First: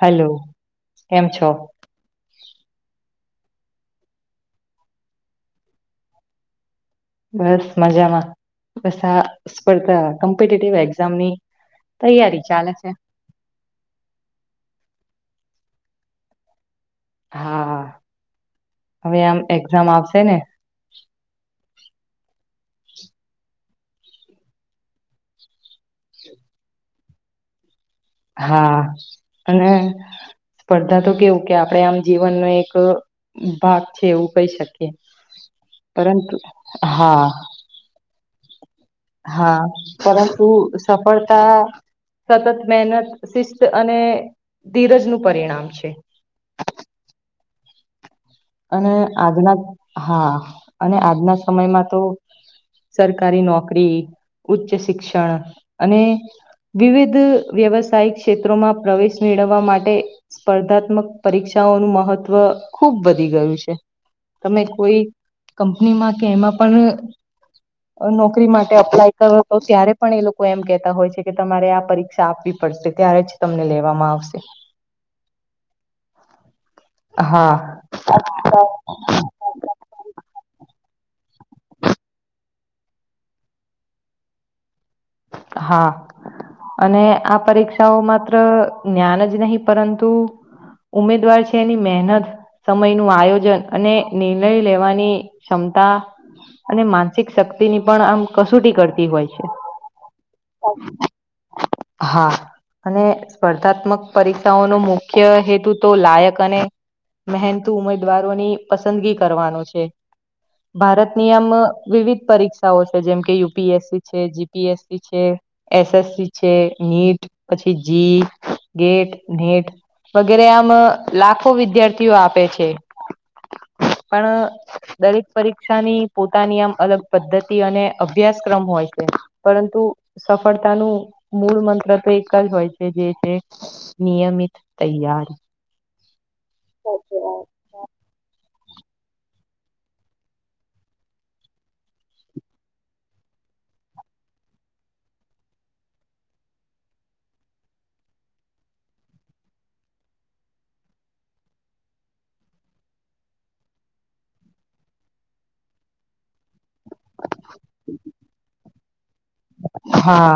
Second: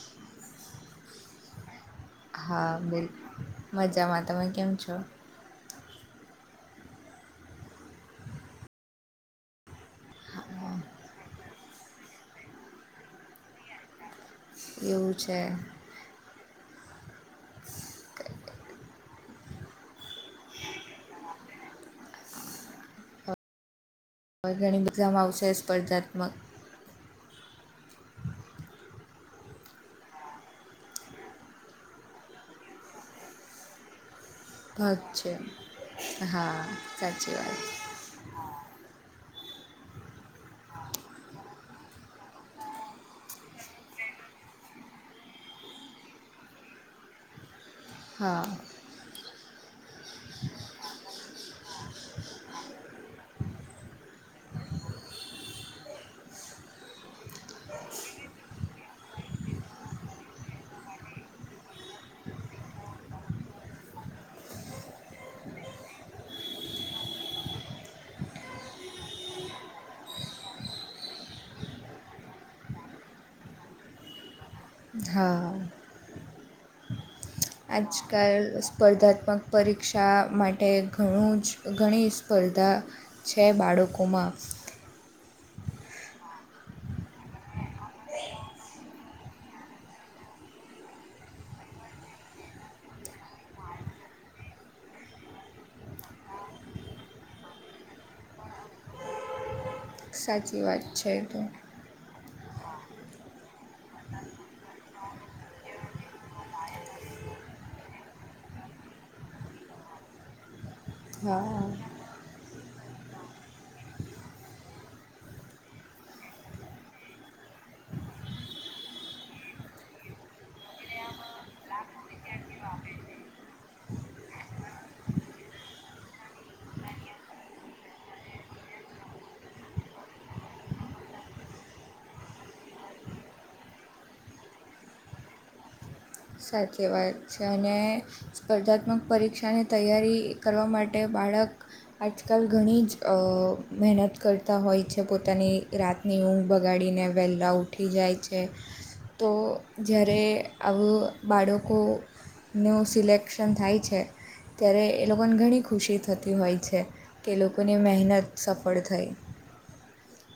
Hello કેમ છો. હા બેન મજામાં તમે કેમ છો. બસ મજામાં બસ આ સ્પર્ધા કોમ્પિટેટિવ એક્ઝામની તૈયારી ચાલે છે. એવું છે. હા હવે આમ એક્ઝામ આવશે ને વર્ગણિક એક્ઝામ આવશેય સ્પર્ધાત્મક હા અને સ્પર્ધા તો કેવું કે આપડે આમ જીવનનો એક ભાગ છે એવું કહી શકીએ ભત છે પરંતુ હા હા સાચી વાત હા પરંતુ સફળતા સતત મહેનત શિસ્ત અને ધીરજ નું પરિણામ છે [inaudible] હા અને આજના હા અને આજના સમયમાં તો સરકારી નોકરી ઉચ્ચ શિક્ષણ અને વિવિધ વ્યવસાયિક ક્ષેત્રોમાં પ્રવેશ મેળવવા માટે સ્પર્ધાત્મક પરીક્ષા નું મહત્વ ખુબ બું ત કોઈ કંપનીમાં કે એમાં પણ નોકરી માટે અપ્લાય કરો તો ત્યારે પણ એ લોકો એમ કેહેતા હોય છે કે તમારે આ પરીક્ષા આપવી પડશે ત્યારે જ તમને લેવામાં આવશે હા હા સ્પર્ધાત્મક પરીક્ષા માટે ઘણું જ ઘણી સ્પર્ધા છે બાળકોમાં હા અને આ પરીક્ષાઓ માત્ર જ્ઞાન જ નહીિ પરંતુ ઉમેદવાર છે એની મહેનત સમય ન આયોજન અને નિર્ણય લેવાની ક્ષ અને માનસિક શક્તિની પણ આમ કસોટી કરતી હોય છે સાચી વાત છે તો હા અને સ્પર્ધાત્મક પરીક્ષાઓનો મુખ્ય હેતુ તો લાયક અને મહેનતુ ઉમેદવારોની પસંદગી કરવાનો છે. ભારતની આમ હા વિવિધ પરીક્ષાઓ છે, જેમકે યુપીએસસી છે જી પીએસસી છે, એસસસી છે, નીટ પછી જી ગેટ, નેટ વગેરે આમ લાખો વિદ્યાર્થીઓ આપે છે પણ દરેક પરીક્ષાની પોતાની આમ અલગ પદ્ધતિ અને અભ્યાસક્રમ હોય છે. પરંતુ સફળતાનું મૂળ મંત્ર તો એક જ હોય છે જે છે નિયમિત તૈયાર. સાચી વાત છે અને. સ્પર્ધાત્મક પરીક્ષાની તૈયારી કરવા માટે બાળક આજકાલ ઘણી જ મહેનત કરતા હોય છે, પોતાની રાતની ઊંઘ બગાડી ને વહેલા ઉઠી જાય છે, તો જ્યારે આવું બાળકોનું સિલેક્શન થાય છે. ત્યારે એ લોકોને ઘણી ખુશી થતી હોય છે, કે એ લોકોની મહેનત સફળ થઈ. હા.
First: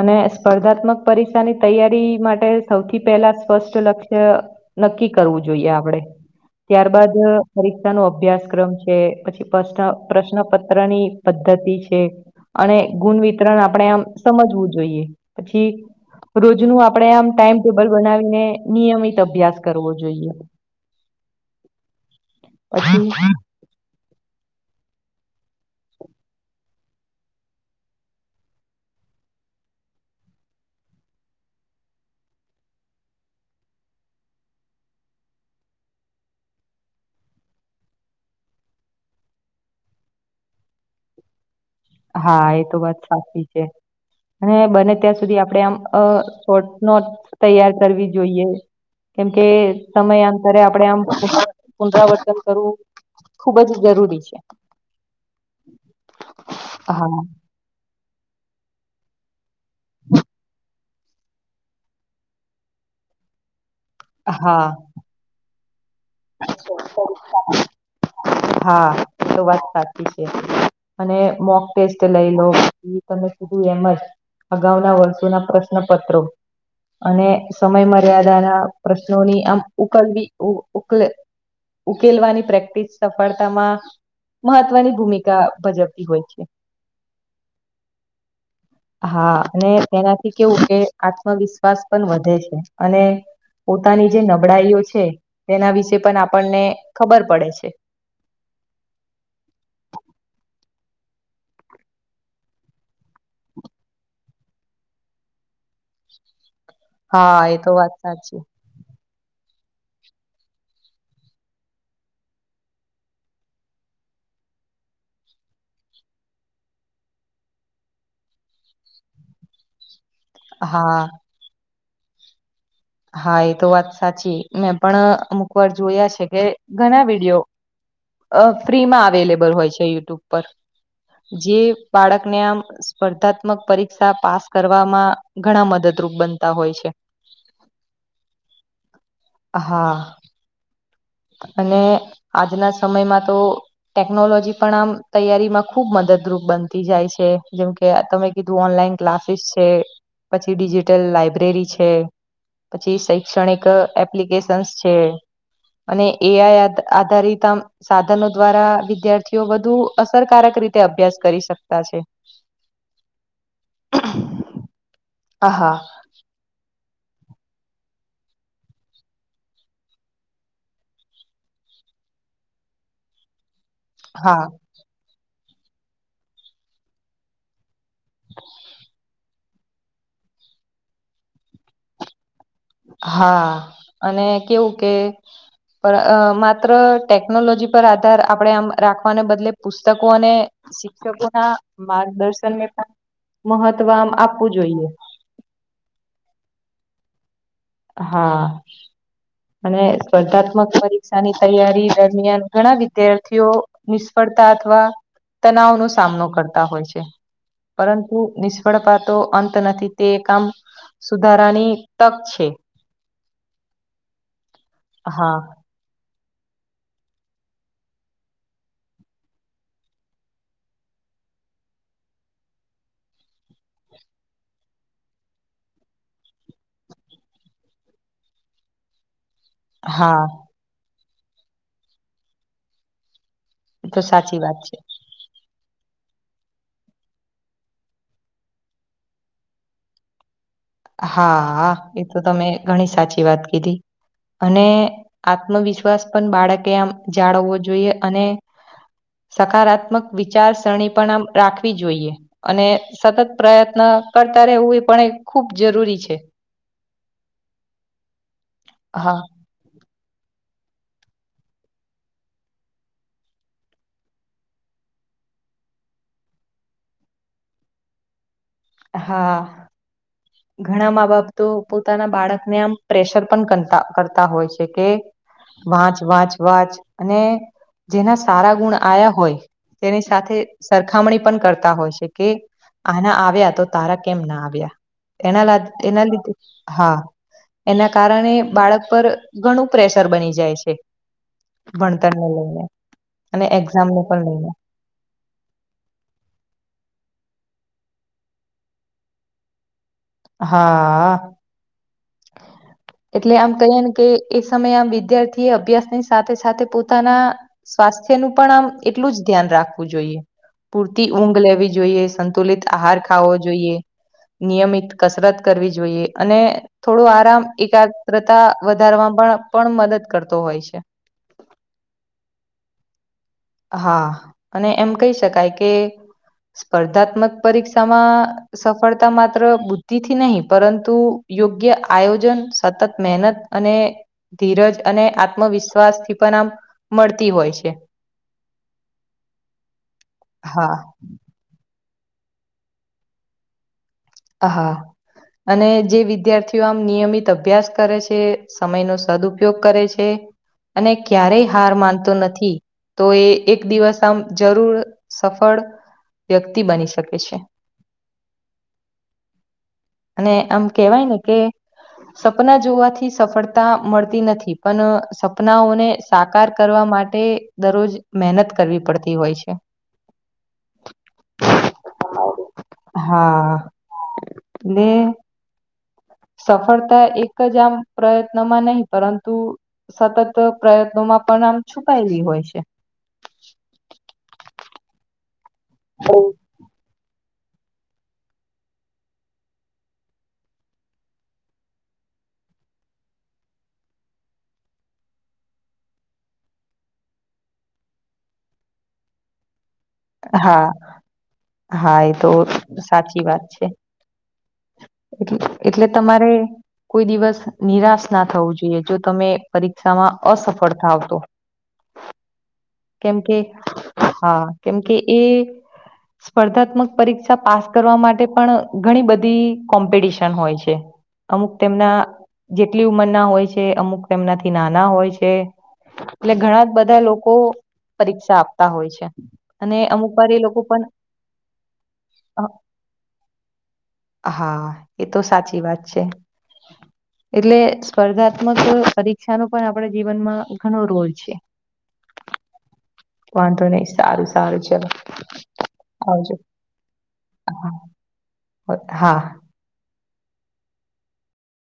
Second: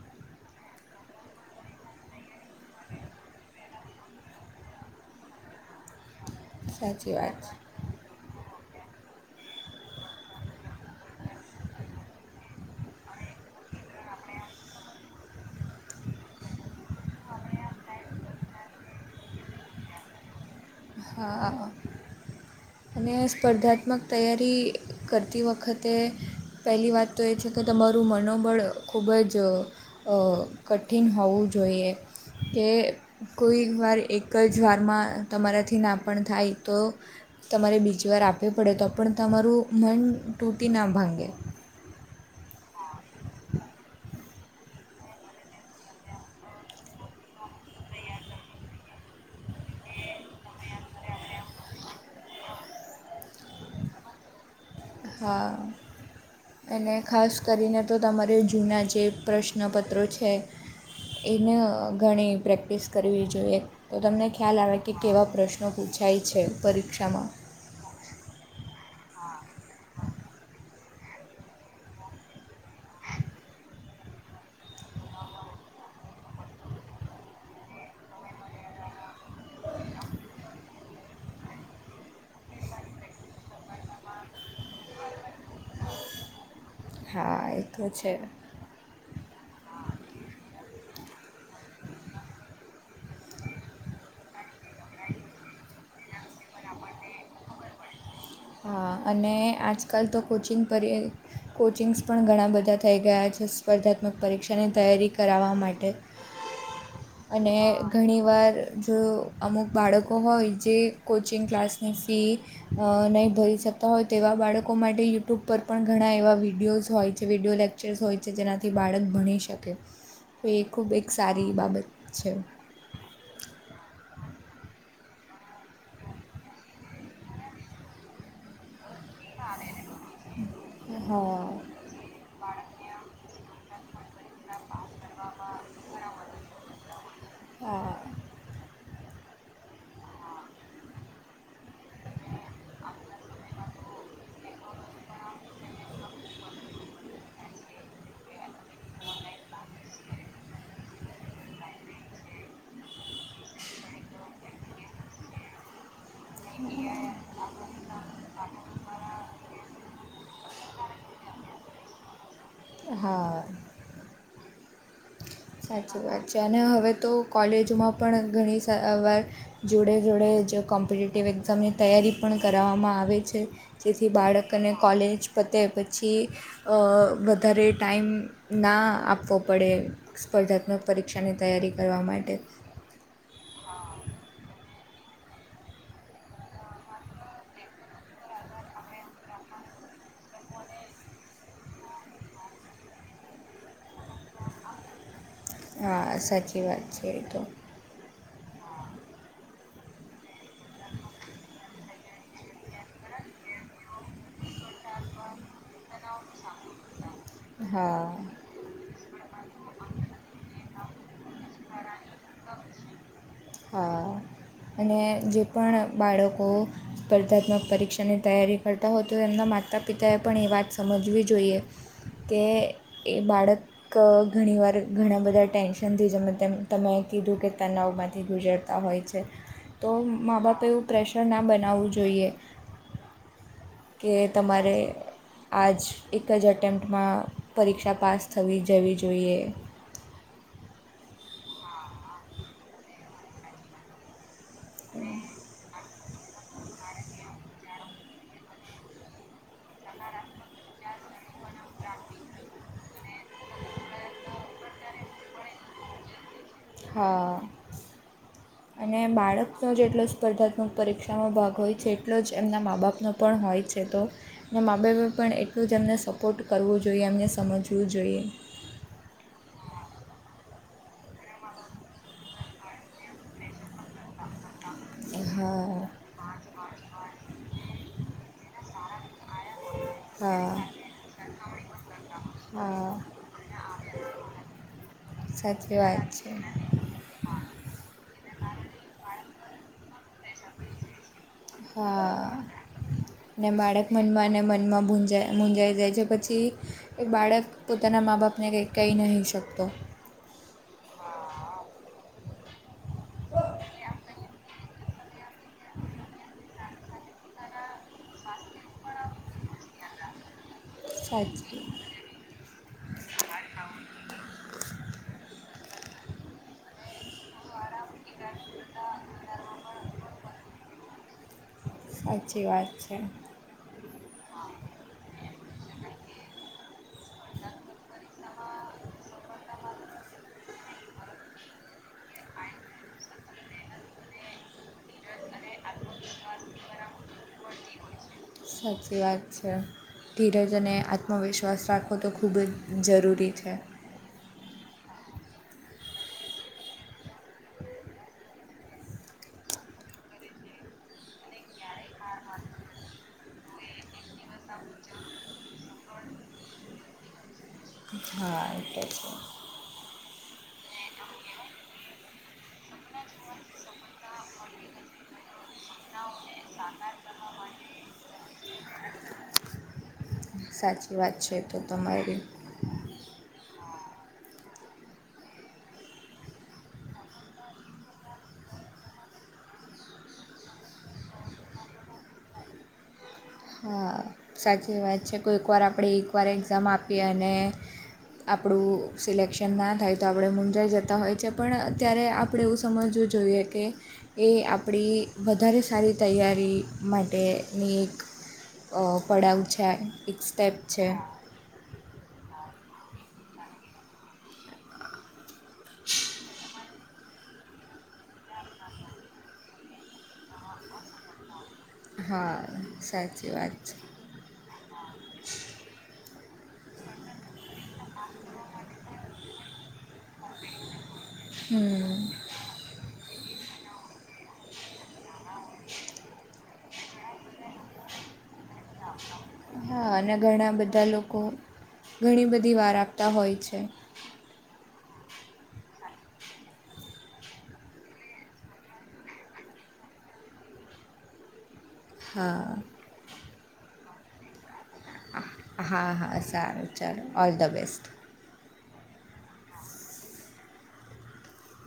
અને સ્પર્ધાત્મક પરીક્ષાની તૈયારી માટે સૌથી પહેલા સ્પષ્ટ લક્ષ્ય નક્કી કરવું જોઈએ આપડે સાચી ત્યારબાદ વાત છે. પરીક્ષા નો અભ્યાસક્રમ છે. પછી પ્રશ્ન પ્રશ્નપત્ર ની પદ્ધતિ છે. અને ગુણ વિતરણ આપણે આમ સમજવું જોઈએ પછી રોજનું આપણે આમ ટાઈમ ટેબલ બનાવીને નિયમિત અભ્યાસ કરવો જોઈએ હા અને પછી સ્પર્ધાત્મક તૈયારી કરતી વખતે પહેલી વાત તો એ છે, કે તમારું મનોબળ ખૂબ જ કઠિન હોવું જોઈએ કે કોઈ વાર એક જ વારમાં તમારા થી ના પણ થાય તો તમારે બીચવાર આપવી પડે તો પણ તમારું મન તૂટી ના ભંગે હા એ તો વાત સાચી છે. અને બને ત્યાં સુધી આપડણે આમ શોટ નોટ તૈયાર કરવી જોઈએ. કેમકે સમયાંતરે આપડણે આમ પુનરાવર્તન કરવું ખુબ જ જરૂરી છે. હા, અને હા ખાસ કરીને તો તમારે જૂના જે પ્રશ્ન પ્ર્નાપત્રો છે, એને ઘણી પ્રેક્ટિસ કરવી જોઈએ. તો તમને ખ્યાલ હા આવે કે કેવા પ્રશ્નો પૂછાય છે પરીક્ષામાં હા, તો વાત સાચી છે. અને મોક ટેસ્ટ લઈ લો એ તમે સીધું એમ જ અગાઉના વર્ષોના પ્રશ્નપત્રો અને સમય મર્યાદાના પ્રશ્નોની આમ ઉકલવી ઉકલે ઉકેલવાની પ્રેક્ટિસ સફળતામાં મહત્વની ભૂમિકા ભજવતી હોય છે. હા એ તો છે હા અને તેનાથી કેવું કે આત્મવિશ્વાસ પણ વધે છે, અને પોતાની જે નબળાઈઓ છે. તેના વિશેે પણ આપણને ખબર પડે છે. હા, અને આજકાલ તો કોચિંગ પર કોચિંગ્સ પણ ઘણા બધા થઈ ગયા છે. સ્પર્ધાત્મક પરીક્ષાની તૈયારી કરાવવા માટે હા અને એ તો વાત ઘણી સાચી. વાર જો અમુક બાળકો હોય જે કોચિંગ ક્લાસની ફી નહીં ભરી શકતા હોય તેવા બાળકો માટે યુટ્યુબ પર પણ ઘણા એવા વિડીયોઝ હોય છે વિડીયો લેક્ચર્સ હોય છે. જેનાથી બાળક ભણી શકે તો એ ખૂબ હા એક સારી બાબત છે. હા એ તો વાત સાચી મેં પણ અમુક વાર જોયા છે, કે ઘણા વિડીિયો અ ફ્રીમાં અલેબલ હોય છે, યુટ્યુબ પર હા જે બાળકને આમ સ્પર્ધાત્મક પરી પરીક્ષા પાસ કરવામાં ઘણા મદદરૂપ બનતા હોય છે. હા [inaudible] અને આજના સમયમાં તો ટેકનોલોજી પણ આમ તૈયારીમાં ખુબ મદદરૂપ બનતી જાય છે જેમકે તમે કીધું ઓનલાઈન ક્લાસીસ છે પછી ડિજિટલ લાઈબ્રેરી છે. પછી શૈક્ષણિક એપ્લિકેશન્સ છે. અને એ આ આધારિત આમ સાધનો દ્વારા વિદ્યાર્થીઓ વધુ અસરકારક રીતે અભ્યાસ કરી શકતા છે. [inaudible] હા હા સાચી વાત છે અને હવે તો કોલેજોમાં પણ ઘણી સવાર જોડે જોડે જ કોમ્પિટટિવ એક્ઝામની તૈયાર પણ કરાવવામાં આવે છે. જેથી હા બાળકને કોલેજ પતે પછી વધારે ટાઈમ ના આપવો પડે સ્પર્ધાત્મક પરીક્ષાની તૈયારી કરવા માટે. હા અને કેવું કે પણ માત્ર ટેકનોલોજી પર આધાર આપણે આમ રાખવાને બદલે પુસ્તકોને શિક્ષકો ના માર્ગદર્શનને પણ મહત્વમ આપવું જોઈએ. હા સાચી વાત છે એ તો [inaudible] અને સ્પર્ધાત્મક પરીક્ષાની તૈયારી દરમિયાન ઘણા વિદ્યાર્થીઓ નિષ્ફળ અથવા તનાવ નો સામનો કરતા હોય છે. હા પરંતુ નિષ્ફળ પાતો અંત નથી તે કામ સુધારાની તક છે. હા અને હા જે પણ બાળકો સ્પર્ધાત્મક પરીક્ષાની તૈયારી કરતા હોય તો એમના માતા પિતાએ પણ એ વાત સમજવી જોઈએ. તે એ બાળક ઘણીવાર ઘણા બધા ટેન્શનથી જમે તેમ તમે કીધું કે તનાવમાંથી ગુજરતા હોય છે. તો હા મા બાપે એવું પ્રેશર ના બનાવવું જોઈએ. એ તો કે સાચી વાત તમારે છે આજ એક જ એટેમ્પ્ટમાં પરીક્ષા પાસ થવી જવી જોઈએ. હા એ તો તમે ઘણી સાચી વાત કીધી. અને આત્મવિશ્વાસ પણ બાળકે આમ જાળવવો જોઈએ અને સકારાત્મક વિચારસરણી પણ આ રાખવી જોઈએ, અને સતત પ્રયત્ન કરતા રહેવું એ પણ એ ખુબ જરૂરી છે. હા અને હા. બાળકનો જેટલો સ્પર્ધાત્મક પરીક્ષામાં ભાગ હોય છે એટલો જ એમના મા બાપનો પણ હોય છે, તો મા બાપ પણ એટલું જ એમને સપોર્ટ કરવું જોઈએ એમને સમજવું જોઈએ. હા. ઘણા માં -બાપ તો પોતાના બાળક ને આમ પ્રેશર પણતા કરતા -કરતા હોય છે. કે હા વાંચ વાંચ વાંચ અને જેના સારા ગુણ આવ્યા હોય તેની સાથે હા સરખામણી પણ કરતા હોય છે, કે હા આના આવ્યા તો તારા કેમ ના આવ્યા. એના સાચી એના વાત છે લીધે હા એના કારણે બાળક પર ઘણું પ્રેશર બની જાય છે. બનતાને હા લઈને. અને ને બાળક એક્ઝામને પણ મનમાં- લઈને મનમાં મુંજાય જાય મુંજાઈ જાય છે પછી એક બાળક પોતાના માં -બાપને કંઈ કહી નહીં શકતો. હા. એટલે આમ કહીએ ને કે એ સમયે આમ વિદ્યાર્થી એ અભ્યાસ ની સાથે સાથે પોતાના સ્વાસ્થ્ય નું પણ આમ એટલું જ ધ્યાન રાખવું જોઈએ. પૂરતી ઊંઘ સાચી લેવી જોઈએ સંતુલિત આહાર ખાવો જોઈએ. નિયમિત કસરત કરવી જોઈએ અને થોડું આરામ એક યા‌ત્રતા વધારવા માં પણ પણ મદદ કરતો હોય છે. સાચી વાત છે. હા અને એમ કહી શકાય કે સ્પર્ધાત્મક પરીક્ષામાં સફળતા માત્ર બુદ્ધિથી નહીં પરંતુ યોગ્ય આયોજન સતત મહેનત અને ધીરજ અને આત્મવિશ્વાસ થી પણ આમ મળતી હોય છે. સાચી વાત છે, ધીરજને હા. આત્મવિશ્વાસ રાખો તો ખૂબ જ જરૂરી છે. હા, હા. અને જે વિદ્યાર્થીઓ આમ નિયમિત અભ્યાસ કરે છે, સમયનો સદઉપયોગ કરે છે. અને ક્યારેય હાર માનતો નથી. તો એ એક દિવસ આમ જરૂર સફળ વ્યક્તિ બની શકે છે. હા છે. અને આમ કેવાય ને કે સપના જોવાથી સફળતા મળતી નથી પણ સપનાઓને સાકાર કરવાવામાં. માટે દરરોજ મહેનત કરવી પડતી હોય છે. સાચી વાત છે, તો તમારી બે સફળતા એક જ આમ પ્રયત્નોમાં નહીં પરંતુ સતત પ્રયત્નોમાં પણ નામ છુપાયેલી હોય છે. હા સાચી વાત છે, કોઈકવાર આપણે એકવાર એક્ઝામ આપીએ અને [unintelligible] [inaudible] આપણું સિલેક્શન ના થાય તો આપણે મુંઝાઈ જતા હોય છે, પણ અત્યારે આપણે એવું સમજવું જો જોઈએ કે એ આપણી વધારે સારી તૈયારી માટેની એક [inaudible] પડાાવ છે એક સ્ટેપ હા છે હા એ તો સાચી વાત છે એટલે તમારે કોઈ દિવસ નિરાશ ના થવું જોઈએ જો તમે પરીક્ષામાં અસફળતા આવતો હા સાચી કેમકે વાત છે હા કેમકે એ સ્પર્ધાત્મક પરીક્ષા પાસ કરવા માટે પણ ઘણી બધી મ્પિટશન હોય છે અમુક તેમના હમ જેટલી ઉંમરના હોય છે અમુકના નાના હોય છે એટલે ઘણા બધા લોકો પરીક્ષા આપ હોય છે અને હા અમુક વાર એ ઘણા લોકો પણ બધા લોકો ઘણી બધી વાર આપતા હોય છે અ હા એ તો સાચી વાત છે એટલે સ્પર્ધાત્મક પરીક્ષા ન પણ આપણે જીવનમાં ઘણો રોલ છે હા વાંધો નહી સારું સારું છે હા હા સારું ચાલો ઓલ ધ હા બેસ્ટ હા